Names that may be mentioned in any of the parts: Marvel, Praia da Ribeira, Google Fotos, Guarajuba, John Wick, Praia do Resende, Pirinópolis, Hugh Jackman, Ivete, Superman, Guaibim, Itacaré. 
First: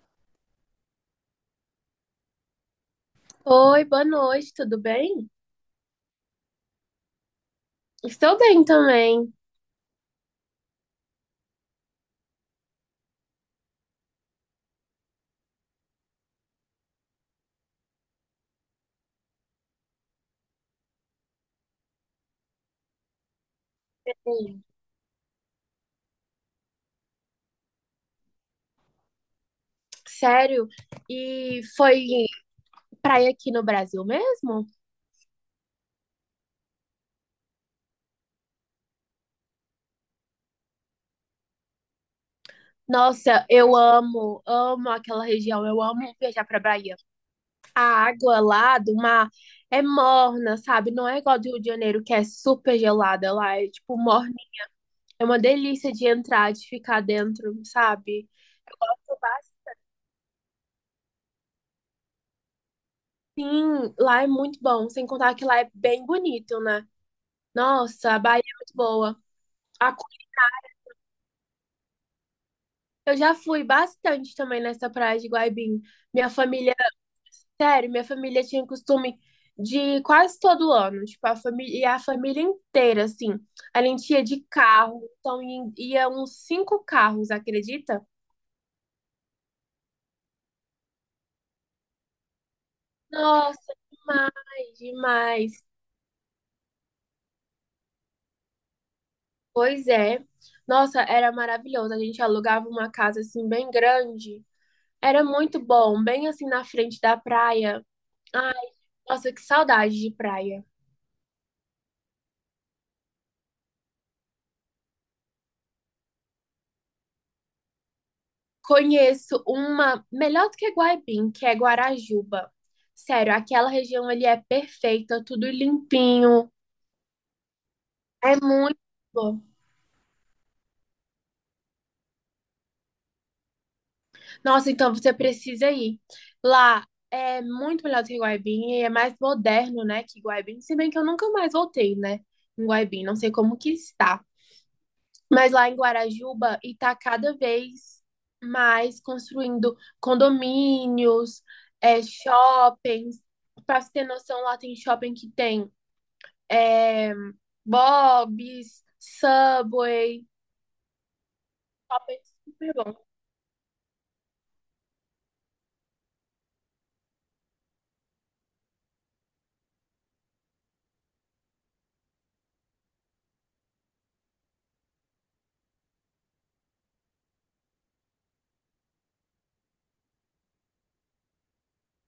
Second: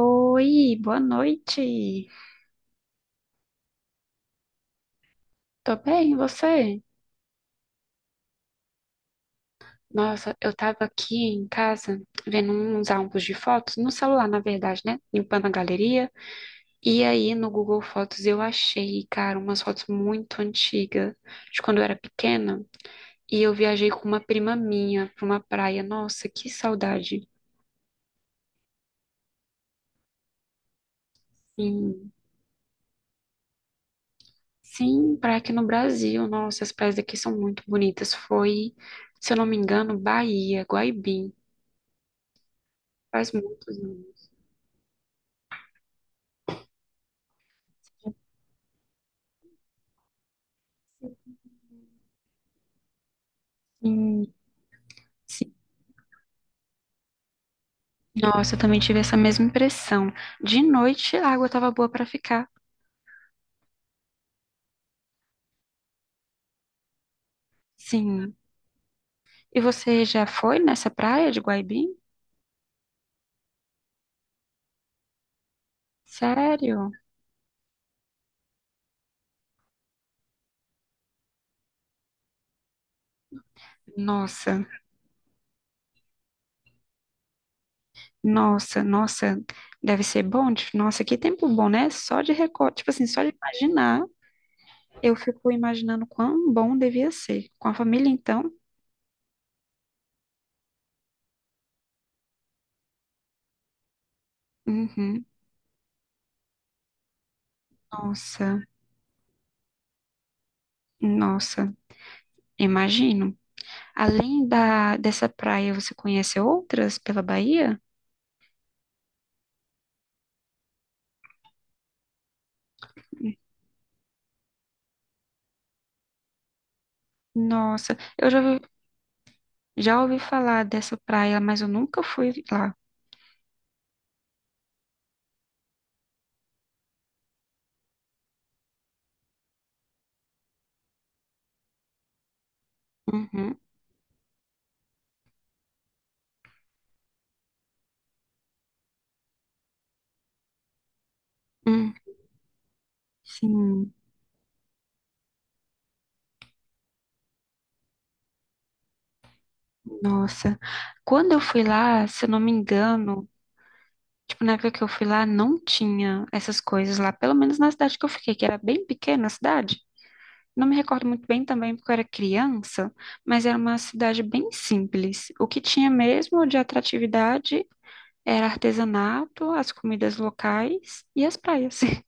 Oi, boa noite. Oi, boa noite, tudo bem? Tô bem, e você? Estou bem também. Nossa, eu tava aqui em casa vendo uns álbuns de fotos, no celular, na verdade, né? Limpando a galeria. E aí no Google Fotos eu achei, cara, umas fotos muito antigas, de quando eu era pequena. E eu viajei com uma prima Hum. minha pra uma praia. Nossa, que saudade. Sério? E foi Sim, praia aqui no Brasil mesmo? sim, praia aqui no Brasil. Nossa, as praias daqui são muito bonitas. Foi, se eu não me engano, Bahia, Guaibim. Faz Nossa, muitos eu anos. amo, amo aquela região, eu amo viajar pra Bahia. A água lá do mar é morna, sabe? Não é igual do Rio de Janeiro, que é super gelada lá, é tipo Sim. morna. É uma Sim. delícia de entrar, de ficar dentro, sabe? Nossa, eu também tive essa mesma impressão. De noite a água estava boa para ficar. Sim, lá é muito bom, sem contar que lá é bem bonito, né? Nossa, a Sim. Bahia é muito boa. E A você já foi nessa praia de Guaibim? Eu já fui bastante também nessa praia de Guaibim. Minha família, Sério? sério, minha família tinha costume de ir quase todo ano, tipo, a família, e a família inteira, assim. A gente ia de Nossa, carro, então ia uns cinco carros, acredita? nossa, nossa. Deve ser bom. Nossa, que tempo bom, né? Só de recorte, tipo assim, só de Nossa, imaginar, é eu fico demais. imaginando quão bom devia ser. Com a família, então? Pois é. Nossa, era maravilhoso. A gente alugava uma casa assim bem grande. Era Uhum. muito bom, bem assim na frente da praia. Ai, Nossa, nossa, que saudade de praia. nossa. Imagino. Além da dessa praia, você conhece outras pela Bahia? Conheço uma melhor do que Guaibim, que é Guarajuba. Sério, aquela região ali é perfeita, tudo limpinho. Nossa, eu É já muito bom. Já ouvi falar dessa praia, mas eu nunca fui lá. Nossa, então você precisa ir. Lá é muito melhor do que Guaibim e é mais moderno, né, que Guaibim. Se bem que eu nunca mais voltei, né, em Guaibim. Não sei como Uhum, que está. Mas lá em Guarajuba, e tá cada vez mais construindo condomínios, hum, é, shoppings. Pra você sim, ter noção, lá tem shopping que tem é, Bob's, Subway, nossa. Quando eu fui lá, shopping se eu não me super bom. engano, tipo, na época que eu fui lá, não tinha essas coisas lá, pelo menos na cidade que eu fiquei, que era bem pequena a cidade. Não me recordo muito bem também, porque eu era criança, mas era uma cidade bem simples. O que tinha mesmo de atratividade era artesanato, as comidas locais e as praias.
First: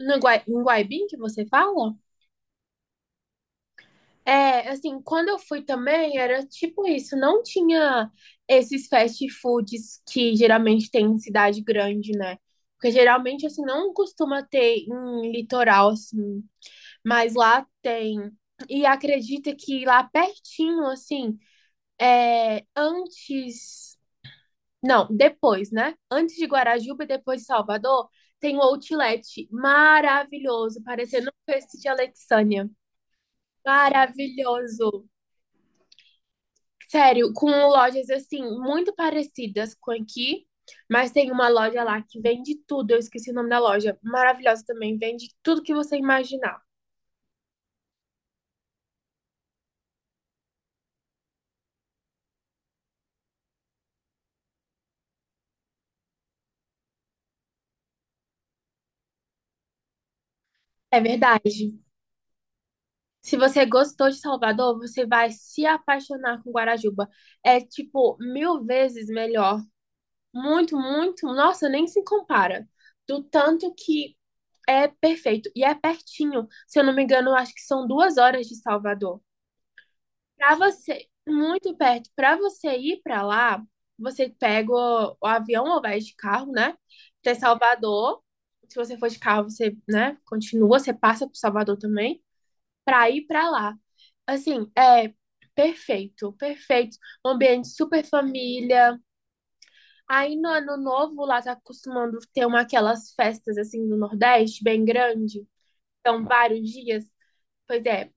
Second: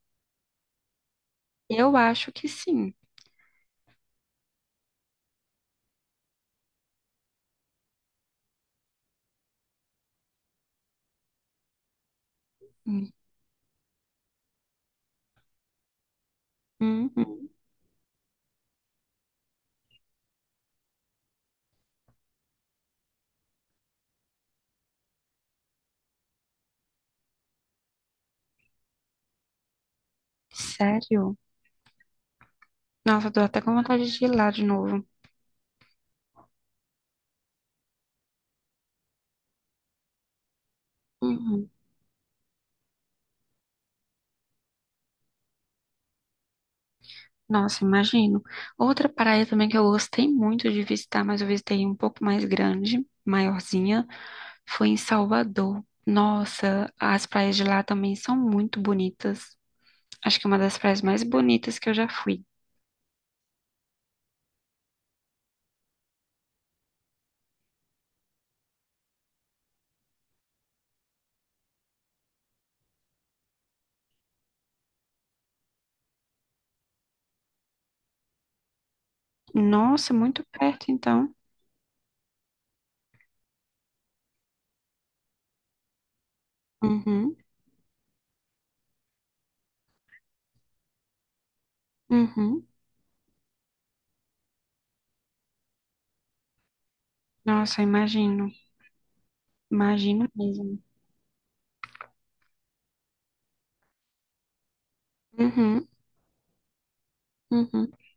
No Guai, em Guaibim que você fala? Eu acho que sim. É, assim, quando eu fui também, era tipo isso, não tinha esses fast foods que geralmente tem em cidade grande, né? Porque geralmente, assim, não costuma ter em litoral, assim, mas Uhum, lá tem. E acredita que lá pertinho, assim, é, antes. Não, depois, né? Antes de Guarajuba e depois de Salvador, tem um outlet maravilhoso, parecendo um sério? peixe de Alexandria. Nossa, eu tô até com vontade de ir lá de Maravilhoso. novo. Sério, com lojas assim, muito parecidas com aqui, mas tem uma Uhum. loja lá que vende tudo. Eu esqueci o nome da loja. Maravilhosa também, vende tudo que você imaginar. Nossa, imagino. Outra praia também que eu gostei muito de visitar, mas eu visitei um pouco mais grande, maiorzinha, foi em Salvador. Nossa, as praias de lá também são muito bonitas. Acho que é uma das praias É mais bonitas verdade. que eu já fui. Se você gostou de Salvador, você vai se apaixonar com Guarajuba. É tipo mil vezes melhor. Muito, muito. Nossa, nem se compara. Do tanto que é perfeito. E é pertinho. Se eu não me engano, eu acho que são 2 horas de Salvador. Nossa, muito Para perto, você, então. muito perto, para você ir para lá, você pega o avião ou vai de carro, né? Até Uhum, Salvador. Se você for de carro, você, né, continua, você passa por Salvador também, uhum. para ir para lá. Assim, é perfeito, perfeito. Um ambiente Nossa, super imagino. família. Imagino Aí no ano mesmo. novo lá tá acostumando ter uma aquelas festas assim do Nordeste, bem grande. Uhum, Então, vários dias. Pois uhum. é,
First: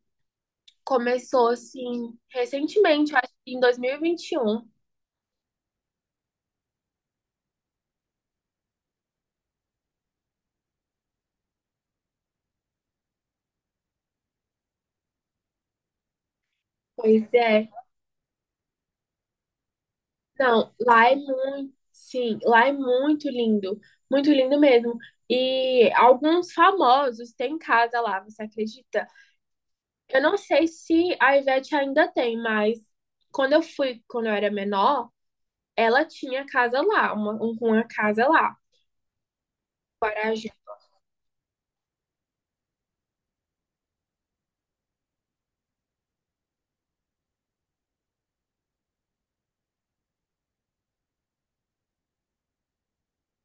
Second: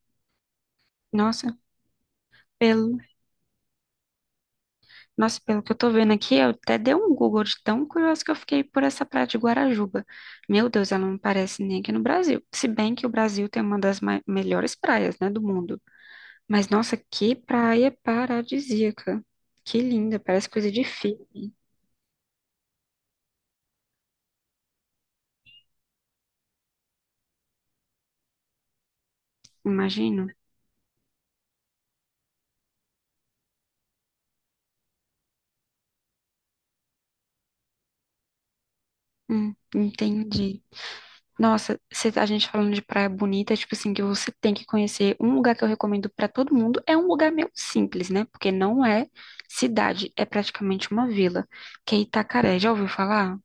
começou Nossa, assim pelo recentemente, acho que em 2021. Nossa, pelo que eu tô vendo aqui, eu até dei um Google de tão curioso que eu fiquei por essa praia de Guarajuba. Meu Deus, ela não parece nem aqui no Brasil. Se bem que o Brasil tem uma das melhores praias, né, do mundo. Mas nossa, Pois que é. praia paradisíaca. Que linda, parece coisa Não, de lá é filme, muito, sim, lá é muito lindo mesmo. E alguns famosos têm casa lá, você acredita? Eu imagino. não sei se a Ivete ainda tem, mas quando eu fui, quando eu era menor, ela tinha casa lá, uma casa lá, Guarajá. Entendi. Nossa, se a gente falando de praia bonita, tipo assim, que você tem que conhecer, um lugar que eu recomendo pra todo mundo é um lugar meio simples, né? Porque não é cidade, é praticamente uma vila, que é Itacaré. Já ouviu falar?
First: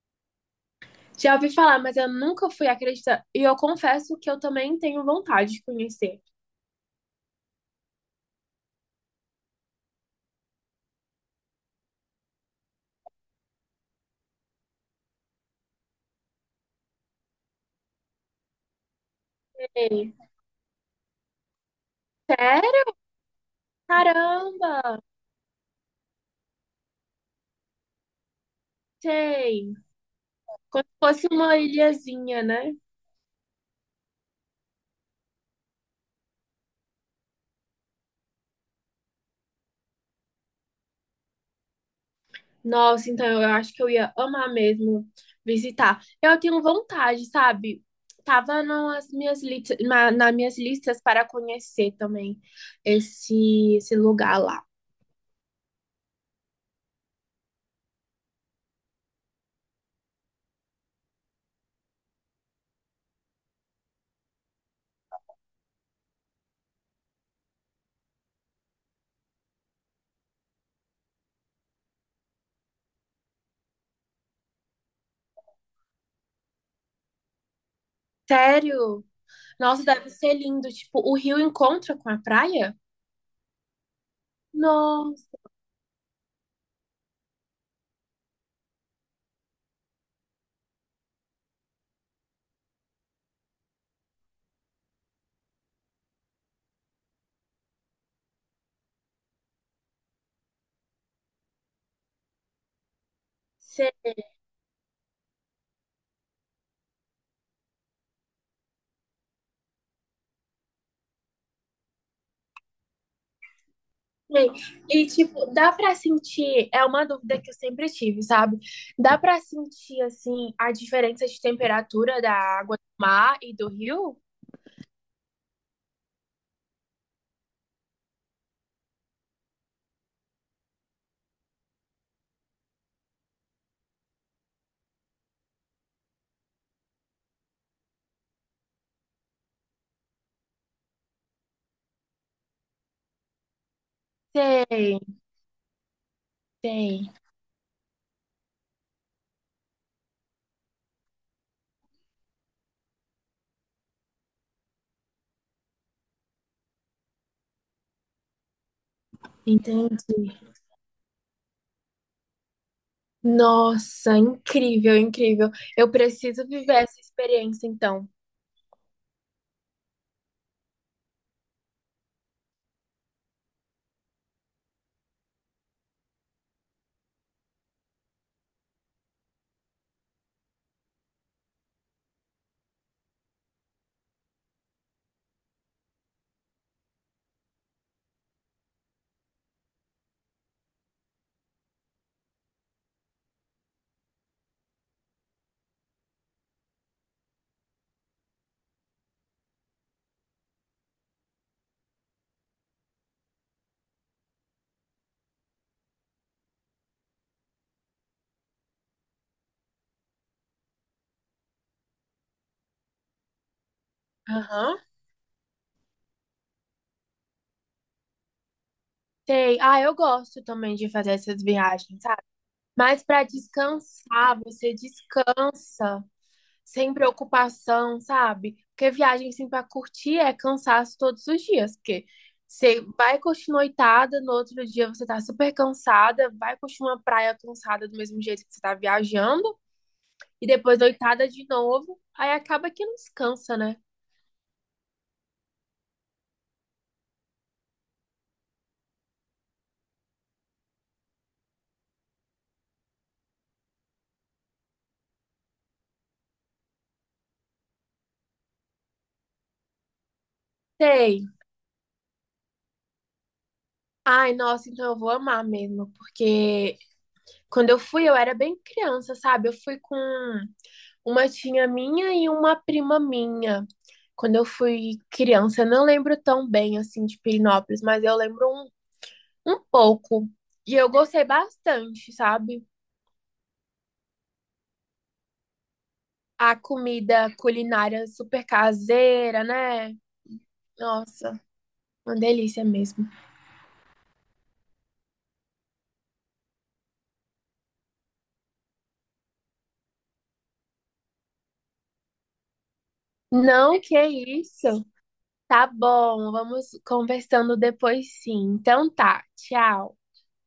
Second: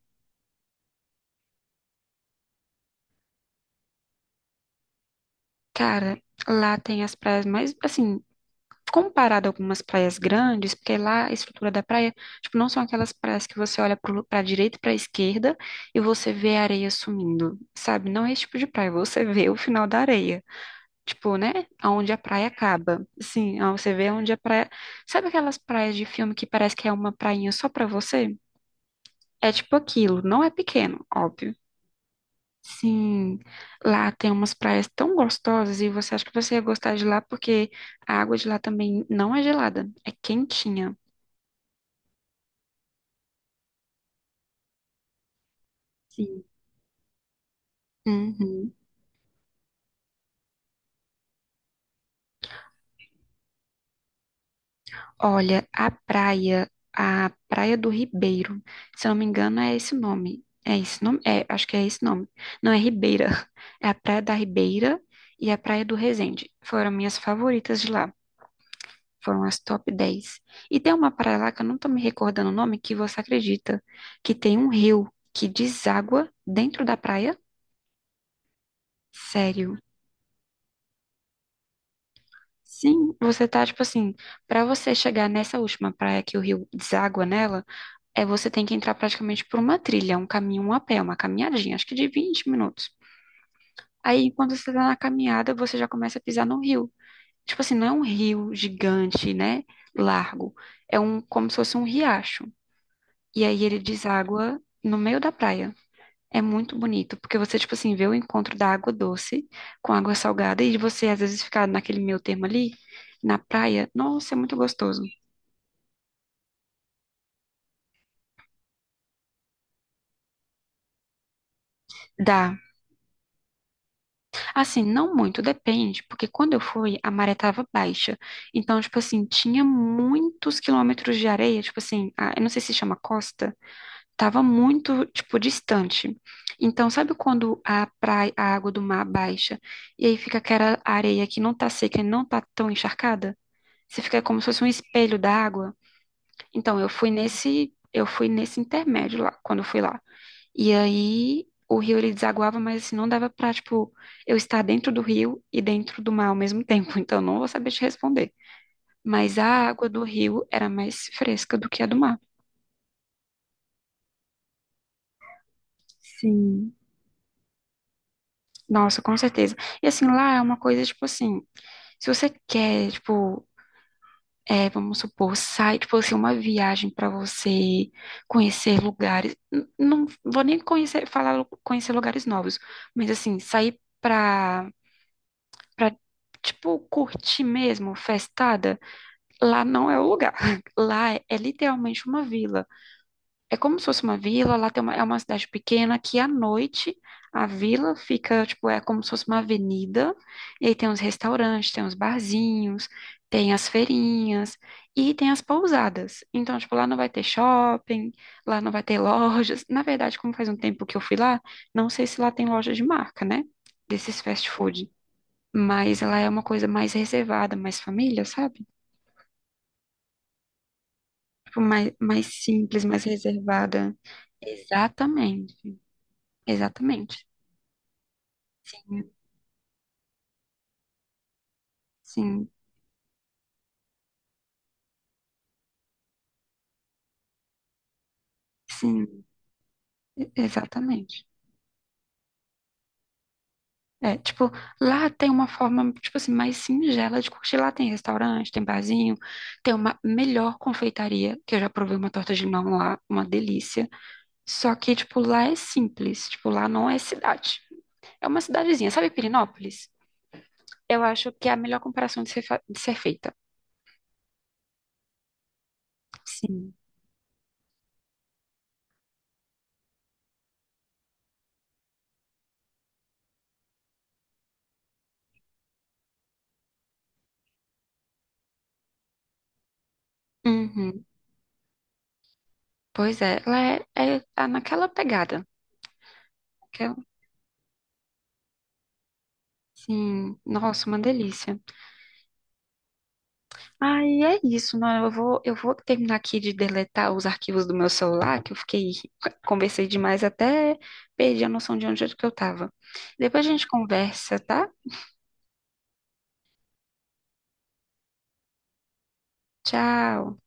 Já ouvi falar, mas eu nunca fui, acredita? E eu confesso que eu também tenho vontade de conhecer. Cara, lá tem as praias mais, assim, comparado a algumas praias grandes, porque lá a estrutura da praia, tipo, não são aquelas praias que você olha pra direita e pra esquerda e você vê a areia sumindo, sabe? Não é esse tipo de praia, você vê o final da Sei. areia. Tipo, né? Aonde a praia Sério? acaba. Sim, ah, você vê onde a praia. Caramba! Sabe aquelas praias de filme que parece que é uma prainha só pra você? É Sei. tipo aquilo, não é Como se pequeno, fosse óbvio. uma ilhazinha, né? Sim, lá tem umas praias tão gostosas e você acha que você ia gostar de lá porque a água de lá também não é gelada, é quentinha. Nossa, então eu acho que eu ia amar mesmo visitar. Eu Sim. tenho vontade, sabe? Tava Uhum. nas minhas listas para conhecer também esse lugar lá. Olha, a Praia do Ribeiro, se eu não me engano, é esse o nome. É esse nome? É, acho que é esse nome. Não é Ribeira. É a Praia da Ribeira e a Praia do Resende. Foram minhas favoritas de lá. Foram as top 10. E tem uma praia lá que eu não tô me recordando o nome, que você acredita, que tem um rio que deságua dentro da praia? Sério? Sério. Nossa, deve ser lindo. Tipo, o rio encontra com a praia? Sim, você tá tipo assim, pra você chegar Nossa. nessa última praia que o rio deságua nela, é você tem que entrar praticamente por uma trilha, um caminho um a pé, uma caminhadinha, acho que de 20 minutos. Aí, enquanto você tá na caminhada, você já começa a pisar no rio. Tipo assim, não é um rio gigante, né? Largo. É um, como se fosse um riacho. E aí ele Sei. deságua no meio da praia. É muito bonito, porque você, tipo assim, vê o encontro da água doce com água salgada e você, às vezes, ficar naquele meio termo ali, na praia. Nossa, é muito gostoso. E, tipo, dá pra sentir, é uma dúvida que eu sempre tive, sabe? Dá pra sentir, assim, a diferença de temperatura da Dá, água do mar e do rio? assim, não muito, depende, porque quando eu fui, a maré tava baixa. Então, tipo assim, tinha muitos quilômetros de areia, tipo assim, eu não sei se chama costa, tava muito, tipo, distante. Então, sabe quando a praia, a água do mar baixa, e aí fica aquela areia que não tá seca e não tá tão encharcada? Você fica como se fosse um Sei, espelho da água. Então, eu fui sei. nesse, eu fui nesse intermédio lá, quando eu fui lá. E aí o rio ele desaguava, mas assim, não dava pra, tipo, eu estar dentro do rio e dentro do mar ao mesmo tempo. Então não vou saber te responder. Mas a água do Entendi. rio era mais fresca do que a do mar. Nossa, incrível, incrível. Eu preciso Sim. viver essa experiência, então. Nossa, com certeza. E assim, lá é uma coisa, tipo assim, se você quer, tipo, é, vamos supor, sai, tipo assim, uma viagem pra você conhecer lugares. Não vou nem conhecer, falar conhecer lugares novos, mas assim, sair pra pra, tipo, curtir mesmo, festada, lá não é o lugar. Lá é literalmente uma vila. É como se fosse uma vila, é uma cidade pequena que à noite a vila fica, tipo, é como se fosse uma avenida, e aí tem uns restaurantes, tem uns barzinhos, tem as feirinhas e tem as pousadas. Então, tipo, lá não vai ter shopping, lá não vai ter lojas. Na verdade, como faz um tempo que eu fui lá, não sei se lá tem loja de marca, né? Desses fast Aham. food, mas ela é uma coisa mais reservada, mais família, sabe? Sei. Ah, eu gosto também de fazer essas Tipo, mais, viagens, sabe? mais simples, mais Mas para reservada. descansar, você Exatamente, descansa sem exatamente. preocupação, sabe? Porque Sim, viagem assim para curtir é cansaço todos os dias, porque sim, você vai curtir noitada, no outro dia você tá super cansada, vai curtir uma praia cansada do mesmo jeito que você tá sim, viajando. E depois exatamente. noitada de novo, aí acaba que não descansa, né? É, tipo, lá tem uma forma, tipo assim, mais singela de curtir. Lá tem restaurante, tem barzinho, tem uma melhor confeitaria, que eu já provei uma torta de limão lá, uma delícia. Só que, tipo, lá é simples, tipo, lá não é cidade. É uma cidadezinha, sabe Pirinópolis. Eu Sei. acho que é a melhor comparação de ser feita. Ai, nossa, então eu vou amar mesmo, Sim. porque quando eu fui, eu era bem criança, sabe? Eu fui com uma tia minha e uma prima minha. Quando eu fui criança, eu não lembro tão bem assim de Pirinópolis, mas eu lembro um pouco. E eu Uhum. gostei bastante, sabe? Pois é, ela tá naquela pegada. A Que comida culinária super caseira, né? sim, nossa, uma Nossa, delícia. uma delícia mesmo. Aí é isso, mano. Eu vou terminar aqui de deletar os arquivos do meu celular, que eu fiquei, conversei demais até perdi a noção de onde é que eu tava. Depois a gente Não, que conversa, tá? isso. Tá bom, vamos conversando depois sim. Então tá, tchau. Tchau.